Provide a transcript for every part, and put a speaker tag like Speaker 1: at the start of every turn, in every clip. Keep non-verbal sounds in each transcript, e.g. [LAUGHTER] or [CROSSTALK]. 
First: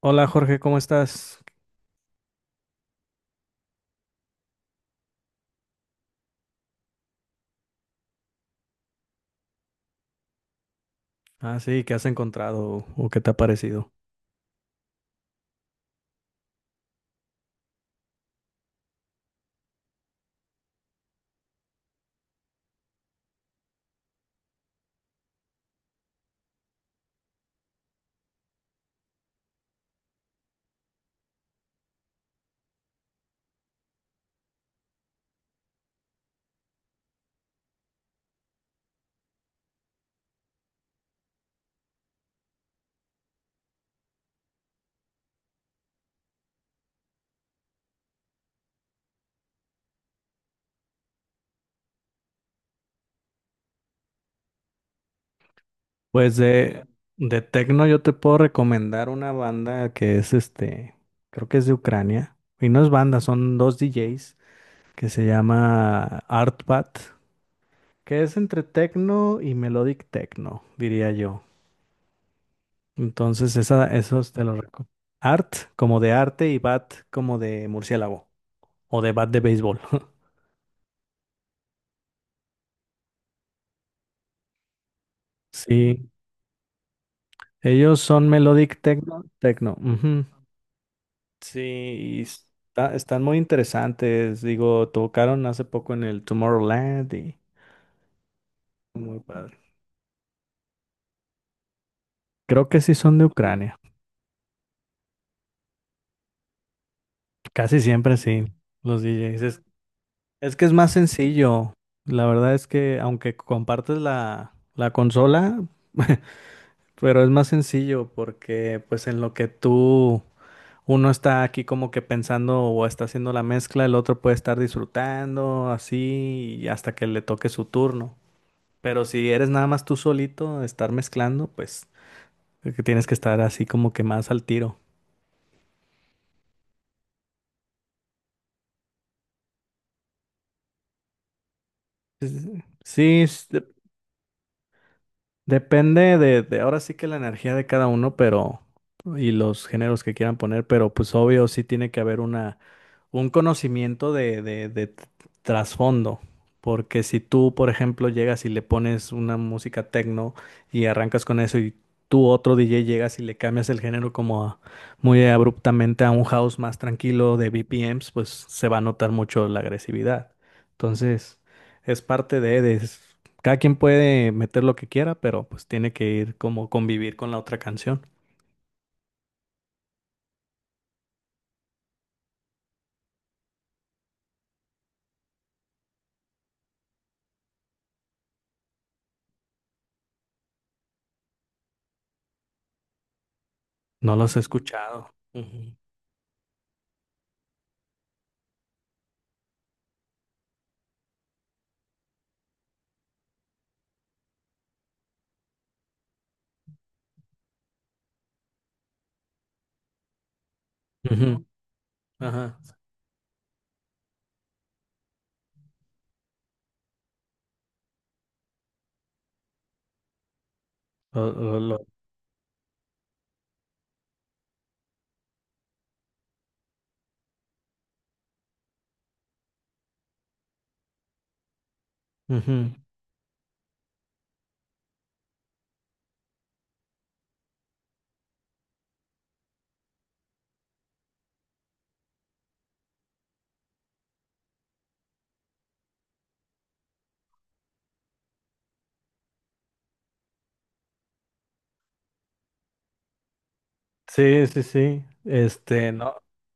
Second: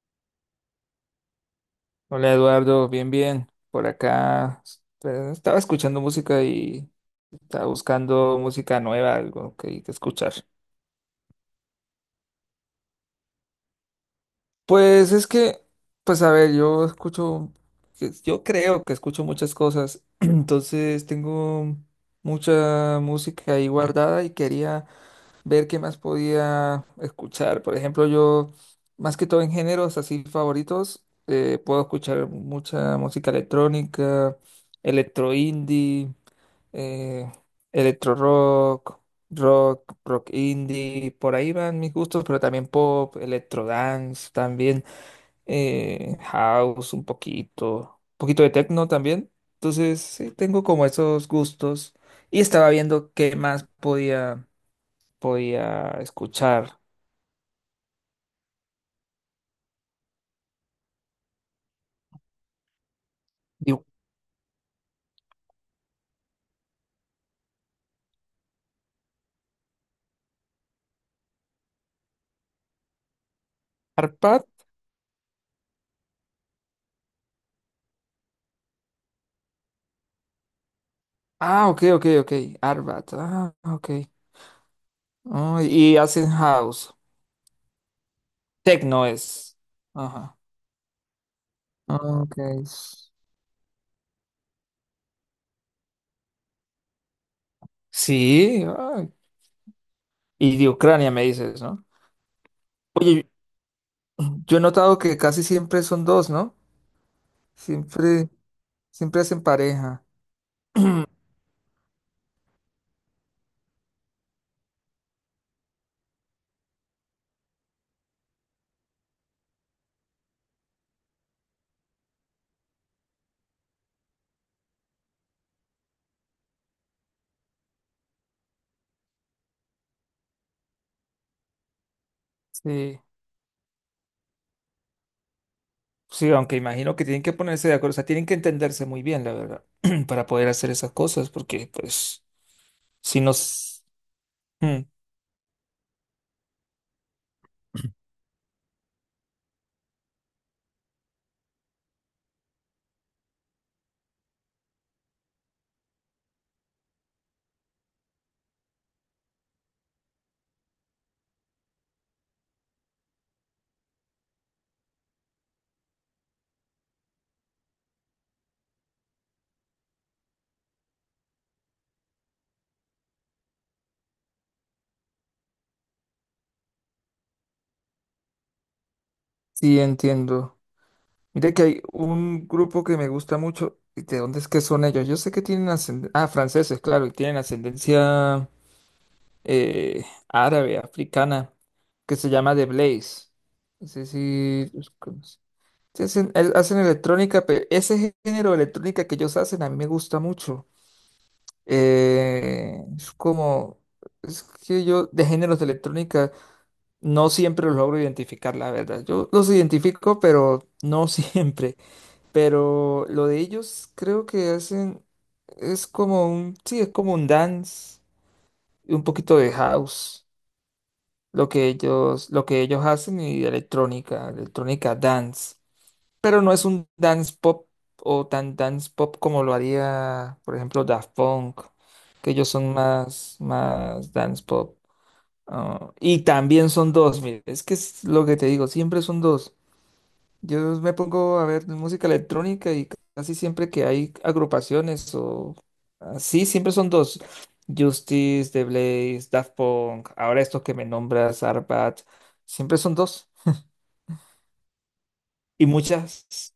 Speaker 1: Hola Jorge, ¿cómo estás?
Speaker 2: Hola Eduardo, bien, bien. Por acá estaba escuchando música y estaba buscando música nueva, algo que escuchar.
Speaker 1: Ah, sí, ¿qué has encontrado o qué te ha parecido?
Speaker 2: Pues es que, pues a ver, yo escucho, pues, yo creo que escucho muchas cosas, [CLEARS THROAT] entonces tengo mucha música ahí guardada y quería ver qué más podía escuchar. Por ejemplo, yo, más que todo en géneros así favoritos, puedo escuchar mucha música electrónica, electro indie. eh, Electro rock, rock indie, por ahí van mis gustos, pero también pop, electro dance, también house un poquito de techno también. Entonces, sí, tengo como esos gustos y estaba viendo qué más podía
Speaker 1: Pues
Speaker 2: escuchar.
Speaker 1: de tecno yo te puedo recomendar una banda que es este, creo que es de Ucrania, y no es banda, son dos
Speaker 2: Digo,
Speaker 1: DJs que se llama Artbat, que es entre tecno y melodic techno, diría yo. Entonces, esos te
Speaker 2: Arpad.
Speaker 1: los recomiendo. Art como de arte y bat como de murciélago o de bat de béisbol. [LAUGHS]
Speaker 2: Ah, ok, ok, ok. Arbat. Ah, ok. Ah, y
Speaker 1: Sí,
Speaker 2: hacen house.
Speaker 1: ellos son melodic
Speaker 2: Techno
Speaker 1: techno,
Speaker 2: es.
Speaker 1: techno. Ujú.
Speaker 2: Ajá.
Speaker 1: Sí,
Speaker 2: Ah,
Speaker 1: y
Speaker 2: ok.
Speaker 1: están muy interesantes. Digo, tocaron hace poco en el Tomorrowland y
Speaker 2: Sí, ay,
Speaker 1: muy padre.
Speaker 2: y de Ucrania me dices, ¿no?
Speaker 1: Creo que sí son de
Speaker 2: Oye,
Speaker 1: Ucrania.
Speaker 2: yo he notado que casi siempre son dos, ¿no?
Speaker 1: Casi siempre
Speaker 2: Siempre,
Speaker 1: sí, los
Speaker 2: siempre hacen
Speaker 1: DJs. Es,
Speaker 2: pareja.
Speaker 1: es que es más
Speaker 2: [CLEARS THROAT]
Speaker 1: sencillo. La verdad es que aunque compartes la consola, [LAUGHS] pero es más sencillo porque pues en lo que tú, uno está aquí como que pensando o está haciendo la mezcla, el otro puede estar disfrutando así y hasta que le toque su turno. Pero si eres nada más tú solito, estar mezclando, pues es que
Speaker 2: Sí,
Speaker 1: tienes que estar así como que más al tiro.
Speaker 2: sí, aunque imagino que tienen que ponerse de acuerdo, o sea, tienen que entenderse muy bien, la verdad, [CLEARS THROAT] para poder hacer esas cosas, porque pues, si
Speaker 1: Sí,
Speaker 2: nos... Mm,
Speaker 1: depende de ahora sí que la energía de cada uno, pero y los géneros que quieran poner, pero pues obvio sí tiene que haber una un conocimiento de trasfondo. Porque si tú, por ejemplo, llegas y le pones una música techno y arrancas con eso y tú otro DJ llegas y le cambias el género como muy abruptamente a un house más tranquilo de BPMs, pues se va a notar mucho la agresividad. Entonces, es parte de cada quien puede meter lo que quiera, pero pues tiene que ir como convivir con la otra canción.
Speaker 2: sí, entiendo. Mira que hay un grupo que me gusta mucho, ¿y de dónde es que son ellos? Yo sé que tienen ascendencia... Ah, franceses, claro, y tienen ascendencia árabe, africana, que se llama The Blaze. No sé
Speaker 1: No los he
Speaker 2: si los
Speaker 1: escuchado.
Speaker 2: conoces.
Speaker 1: Ujú.
Speaker 2: Sí, hacen, hacen electrónica, pero ese género de electrónica que ellos hacen a mí me gusta mucho. Eh, es como, es que yo de géneros de electrónica no siempre los logro identificar, la verdad. Yo los identifico, pero no [LAUGHS]
Speaker 1: Ujú,
Speaker 2: siempre.
Speaker 1: ajá.
Speaker 2: Pero lo de ellos creo que hacen, es como un, sí, es como un dance y un poquito de house.
Speaker 1: Lo-
Speaker 2: Lo
Speaker 1: lo-
Speaker 2: que
Speaker 1: lo-
Speaker 2: ellos, lo que ellos hacen y electrónica, electrónica dance. Pero no es un dance pop o tan dance pop como lo haría, por ejemplo, Daft Punk, que ellos
Speaker 1: Ujú.
Speaker 2: son más, más dance pop. Ah, y también son dos, mire, es que es lo que te digo, siempre son dos. Yo me pongo a ver música electrónica y casi siempre que hay agrupaciones o así, siempre son dos. Justice, The Blaze, Daft Punk, ahora estos que me nombras, Arbat, siempre son dos.
Speaker 1: Sí, sí, sí.
Speaker 2: Y
Speaker 1: Este, no,
Speaker 2: muchas.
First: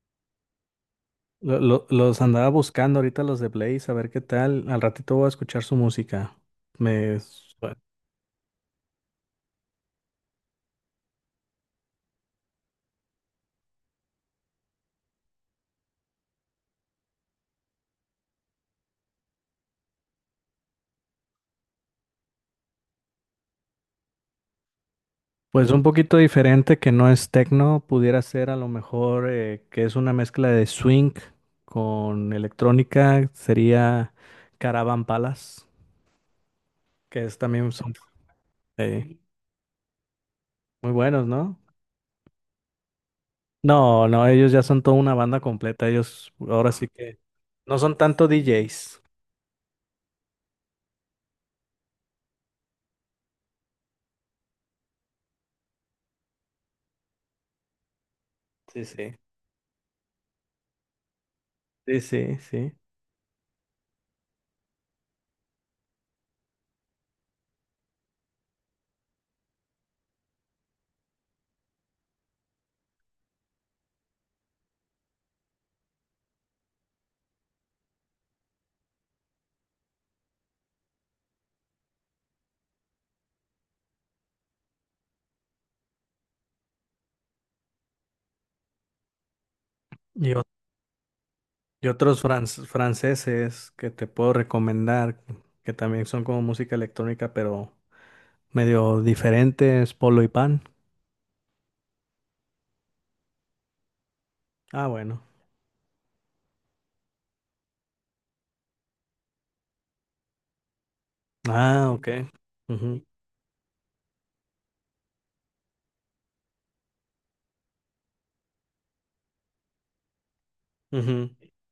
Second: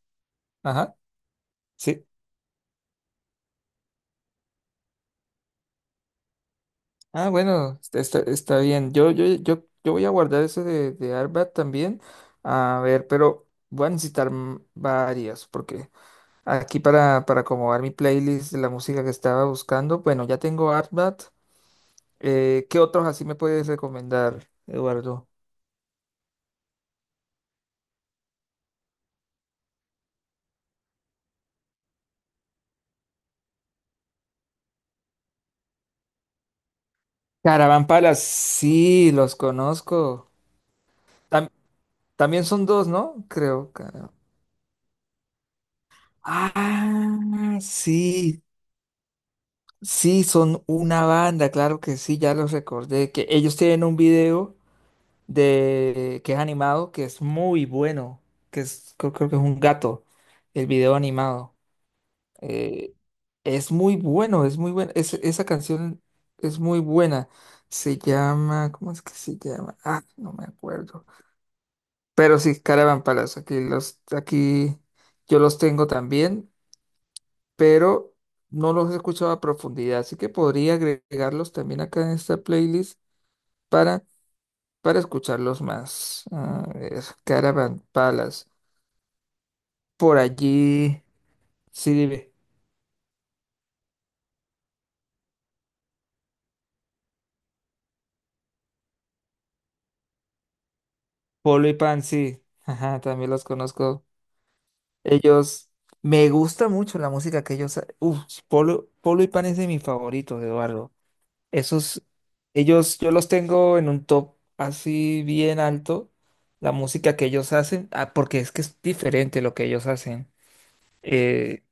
Speaker 2: Ajá,
Speaker 1: lo- lo-
Speaker 2: sí.
Speaker 1: los andaba buscando ahorita los de Blaze, a ver qué tal. Al ratito voy a escuchar su música. Me,
Speaker 2: Ah,
Speaker 1: su-
Speaker 2: bueno, está bien. Yo voy a guardar eso de Arbat también. A ver, pero voy a necesitar varias porque aquí para acomodar mi playlist de la música que estaba buscando, bueno, ya tengo Arbat. ¿Qué otros así me puedes recomendar, Eduardo?
Speaker 1: pues un poquito diferente que no es techno, pudiera ser a lo mejor que es una mezcla de swing con electrónica, sería Caravan Palace, que es también
Speaker 2: Caravan
Speaker 1: son
Speaker 2: sí,
Speaker 1: eh,
Speaker 2: los conozco.
Speaker 1: muy buenos,
Speaker 2: Tam-
Speaker 1: ¿no?
Speaker 2: también son dos, ¿no? Creo.
Speaker 1: No,
Speaker 2: Cara-
Speaker 1: no, ellos ya son toda una banda completa. Ellos ahora sí que
Speaker 2: Ah,
Speaker 1: no son tanto
Speaker 2: sí,
Speaker 1: DJs.
Speaker 2: sí, son una banda, claro que sí, ya los recordé. Que ellos tienen un video de que es animado, que es muy bueno, que
Speaker 1: Sí,
Speaker 2: es,
Speaker 1: sí.
Speaker 2: creo que es un gato, el video animado.
Speaker 1: Sí, sí, sí.
Speaker 2: Eh, es muy bueno, es muy buena. Esa canción es muy buena. Se llama, ¿cómo es que se llama? Ah, no me acuerdo. Pero sí, Caravan Palace. Aquí yo los tengo también, pero no los he escuchado a profundidad. Así que podría agregarlos también acá en esta playlist para, para escucharlos más. A ver, Caravan Palace. Por
Speaker 1: Y, o-
Speaker 2: allí,
Speaker 1: y
Speaker 2: sí,
Speaker 1: otros
Speaker 2: dime.
Speaker 1: franceses que te puedo recomendar, que también son como música electrónica, pero medio diferentes, Polo y Pan.
Speaker 2: Polo y Pan, sí. Ajá, también los conozco.
Speaker 1: Ah, bueno.
Speaker 2: Ellos, me gusta mucho la música que ellos, uf, Polo y Pan es de mis favoritos, Eduardo.
Speaker 1: Ah,
Speaker 2: Esos,
Speaker 1: ok.
Speaker 2: ellos,
Speaker 1: Ujú,
Speaker 2: yo los tengo en un top así bien alto, la música que ellos hacen, ah, porque es que es diferente lo que ellos hacen.
Speaker 1: ujú.
Speaker 2: Eh,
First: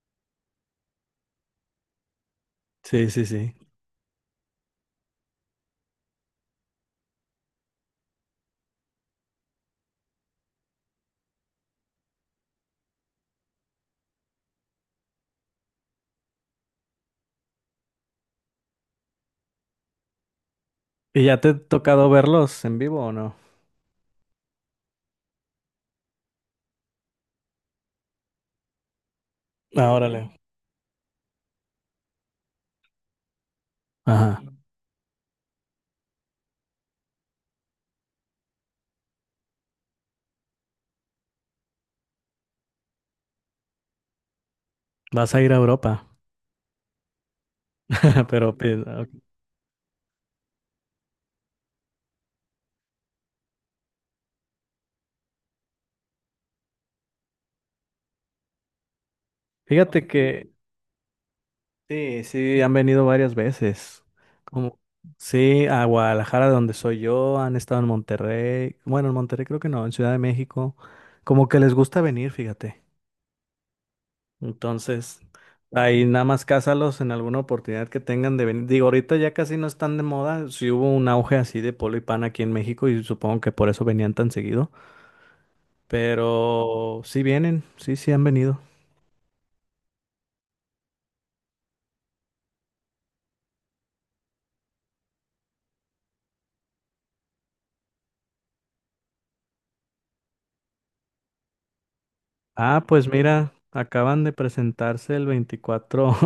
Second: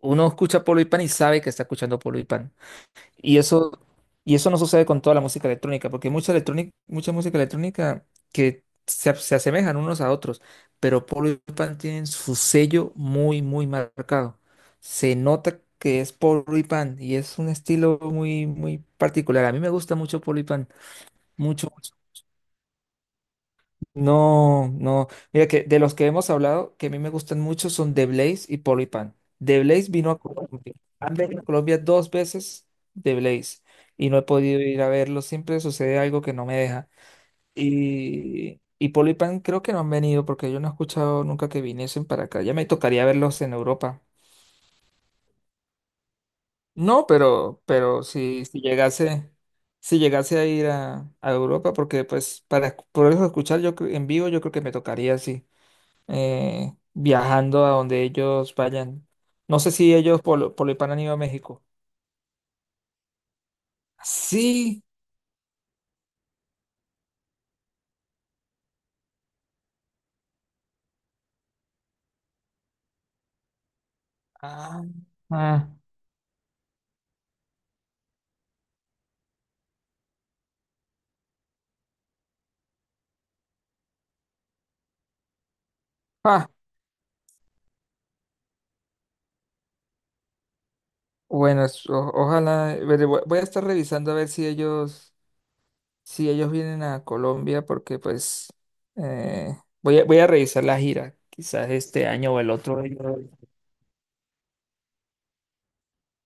Speaker 2: uno escucha Polo y Pan y sabe que está escuchando Polo y Pan.
Speaker 1: Sí, sí,
Speaker 2: Y
Speaker 1: sí.
Speaker 2: eso, y eso no sucede con toda la música electrónica, porque mucha electrónica, mucha música electrónica se asemejan unos a otros, pero Paul y Pan tienen su sello muy, muy marcado. Se nota que es Paul y Pan y es un estilo muy, muy particular. A mí me gusta mucho Paul y Pan,
Speaker 1: ¿Y ya te ha
Speaker 2: mucho, mucho.
Speaker 1: tocado verlos en vivo o no?
Speaker 2: No, no. Mira que de los que hemos hablado, que a mí me gustan mucho son The Blaze y Polipan. The Blaze
Speaker 1: Ah,
Speaker 2: vino a
Speaker 1: órale.
Speaker 2: Colombia. Han venido a Colombia dos veces The Blaze y no he
Speaker 1: Ajá.
Speaker 2: podido ir a verlo. Siempre sucede algo que no me deja. Y Polipan creo que no han venido porque yo no he escuchado nunca que viniesen para acá. Ya me tocaría verlos en Europa.
Speaker 1: Vas a ir a Europa.
Speaker 2: No, pero,
Speaker 1: [LAUGHS] Pero
Speaker 2: si
Speaker 1: pi-
Speaker 2: llegase, si llegase a ir a Europa, porque pues para poderlos escuchar yo en vivo, yo creo que me tocaría así. Viajando a donde ellos vayan. No sé si
Speaker 1: Fíjate
Speaker 2: ellos
Speaker 1: que
Speaker 2: por lo Hispano han ido a México.
Speaker 1: sí, sí, han venido varias veces. Como,
Speaker 2: Sí.
Speaker 1: sí, a Guadalajara, de donde soy yo, han estado en Monterrey. Bueno, en Monterrey creo que no, en Ciudad de México. Como que les gusta venir, fíjate.
Speaker 2: Ah,
Speaker 1: Entonces,
Speaker 2: ah,
Speaker 1: ahí nada más cásalos en alguna oportunidad que tengan de venir. Digo, ahorita ya casi no están de moda. Sí hubo un auge así de polo y pan aquí en México y supongo que por eso venían tan seguido.
Speaker 2: ah.
Speaker 1: Pero sí vienen, sí, sí han venido.
Speaker 2: Bueno, ojalá. Veré, voy a estar revisando a ver si ellos, si ellos vienen a Colombia, porque pues eh, voy a, voy a revisar la gira. Quizás este año o el otro
Speaker 1: Ah,
Speaker 2: año.
Speaker 1: pues mira, acaban de presentarse el 24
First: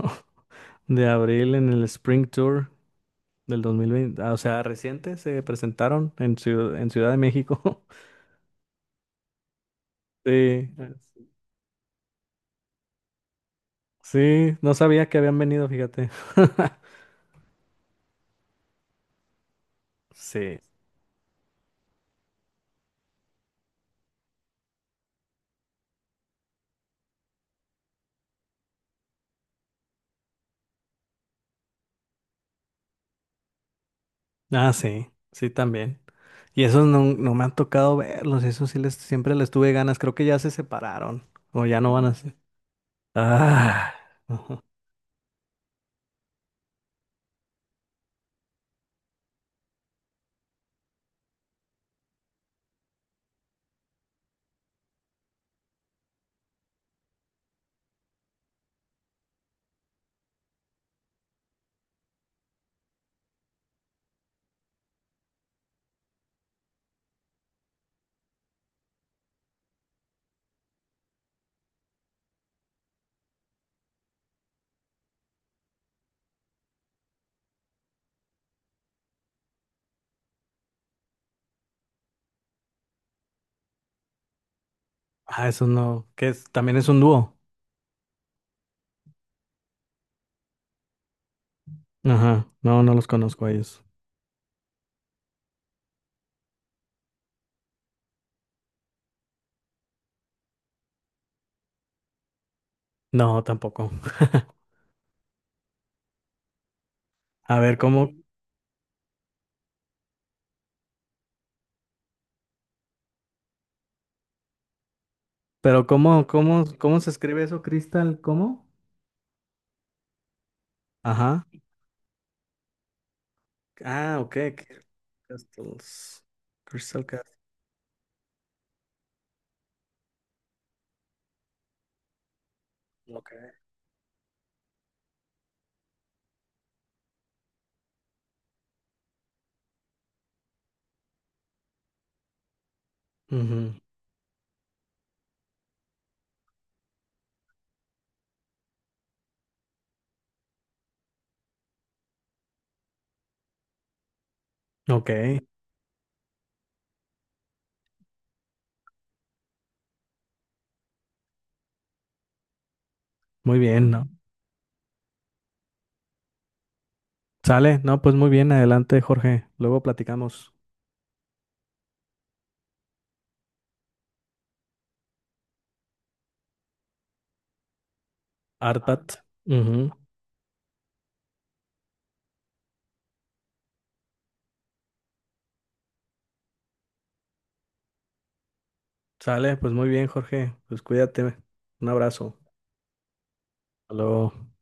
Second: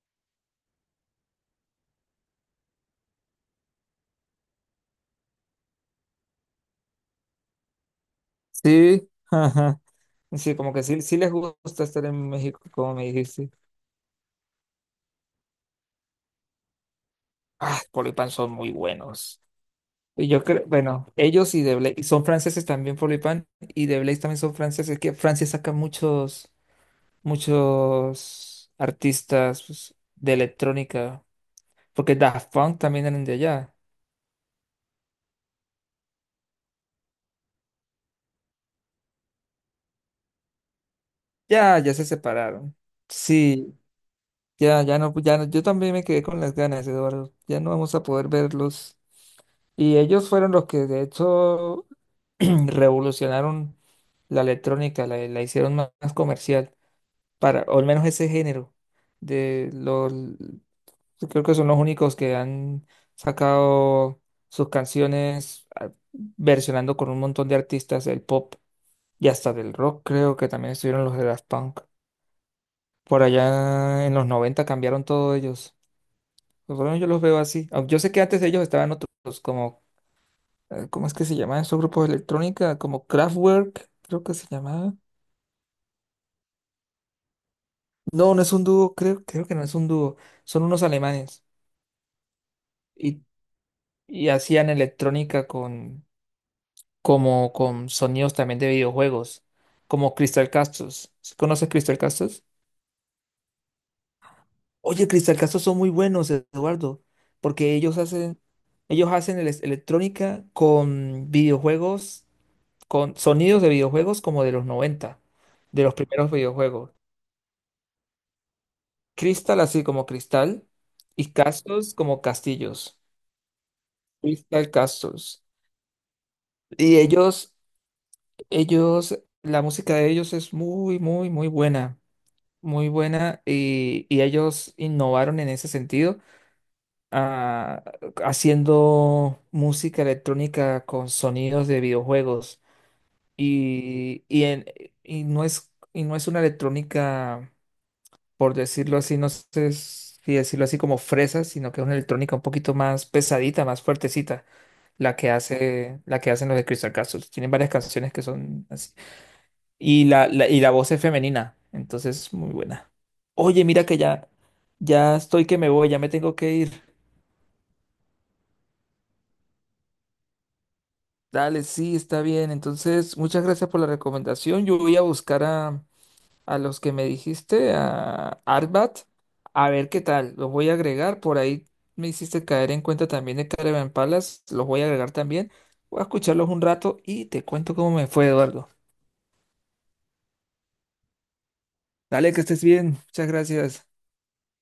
Speaker 1: de abril en el Spring Tour del 2020, ah, o sea, reciente se presentaron en Ciudad de México. [LAUGHS]
Speaker 2: Sí, ajá. Sí,
Speaker 1: Sí,
Speaker 2: como que sí, sí les gusta estar en México, como me dijiste.
Speaker 1: sí, no sabía que habían venido, fíjate. [LAUGHS]
Speaker 2: Ah, Colipan son muy buenos. Y yo
Speaker 1: Sí.
Speaker 2: creo, bueno, ellos y The Blaze son franceses también, Pan y The Blaze también son franceses, que Francia saca muchos, muchos artistas pues, de electrónica, porque Daft Punk también eran de allá.
Speaker 1: Ah, sí, sí también. Y esos no, no me han tocado verlos, esos sí les, siempre les tuve ganas, creo que ya se separaron o
Speaker 2: Ya,
Speaker 1: ya no
Speaker 2: ya se
Speaker 1: van a ser.
Speaker 2: separaron. Sí,
Speaker 1: Ah, [LAUGHS] ajá.
Speaker 2: ya no, ya no, yo también me quedé con las ganas, Eduardo. Ya no vamos a poder verlos. Y ellos fueron los que de hecho [CLEARS THROAT] revolucionaron la electrónica, la hicieron más más comercial. Para, o al menos ese género de los, yo creo que son los únicos que han sacado sus canciones versionando con un montón de artistas del pop y hasta del rock, creo que también estuvieron los de Daft Punk. Por allá en los 90 cambiaron todos ellos. Por lo menos yo los veo así. Aunque yo sé que antes de ellos estaban otros como, ¿cómo es que se llamaban esos grupos de electrónica? Como Kraftwerk, creo que se llamaba.
Speaker 1: Ah, esos no, que es, también es un dúo.
Speaker 2: No, no es un dúo, creo, creo que no es un dúo. Son unos alemanes.
Speaker 1: Ajá, no, no los
Speaker 2: Y
Speaker 1: conozco a ellos.
Speaker 2: y hacían electrónica con como con sonidos también de videojuegos, como Crystal Castles. ¿Conoces Crystal Castles?
Speaker 1: No, tampoco. [LAUGHS]
Speaker 2: Oye, Crystal Castles son muy buenos, Eduardo,
Speaker 1: A
Speaker 2: porque
Speaker 1: ver, ¿cómo?
Speaker 2: ellos hacen electrónica con videojuegos, con sonidos de videojuegos como de los 90 de
Speaker 1: Pero
Speaker 2: los
Speaker 1: ¿cómo,
Speaker 2: primeros
Speaker 1: cómo,
Speaker 2: videojuegos.
Speaker 1: cómo se escribe eso, Crystal? ¿Cómo?
Speaker 2: Crystal así como cristal y
Speaker 1: Ajá.
Speaker 2: Castles como castillos.
Speaker 1: Ah, ok.
Speaker 2: Crystal
Speaker 1: Crystal
Speaker 2: Castles.
Speaker 1: Castles.
Speaker 2: Y
Speaker 1: Crystal Castles.
Speaker 2: ellos Ellos, la música de ellos es muy, muy, muy
Speaker 1: Ok.
Speaker 2: buena y ellos innovaron en ese sentido, ah, haciendo música electrónica con sonidos de videojuegos
Speaker 1: Ujú.
Speaker 2: y, y, en- y y no es una electrónica, por decirlo así, no sé si decirlo así como fresa, sino que es una electrónica un poquito más pesadita, más fuertecita,
Speaker 1: Ok.
Speaker 2: la que hacen los de Crystal Castles. Tienen varias canciones que son así y y la voz es femenina, entonces muy buena.
Speaker 1: Muy
Speaker 2: Oye, mira
Speaker 1: bien,
Speaker 2: que
Speaker 1: ¿no?
Speaker 2: ya, ya estoy que me voy, ya me tengo que ir.
Speaker 1: Sale. No, pues muy bien. Adelante, Jorge. Luego platicamos.
Speaker 2: Dale, sí, está bien. Entonces, muchas gracias por la recomendación. Yo voy a buscar a los que me dijiste, a Arbat,
Speaker 1: Artat.
Speaker 2: a
Speaker 1: Ujú.
Speaker 2: ver qué tal. Los voy a agregar. Por ahí me hiciste caer en cuenta también de Caravan Palace. Los voy a agregar también. Voy a escucharlos un rato y te cuento cómo me fue, Eduardo.
Speaker 1: Sale. Pues muy bien, Jorge. Pues cuídate. Un
Speaker 2: Dale,
Speaker 1: abrazo.
Speaker 2: que estés bien. Muchas gracias.
Speaker 1: Hasta luego.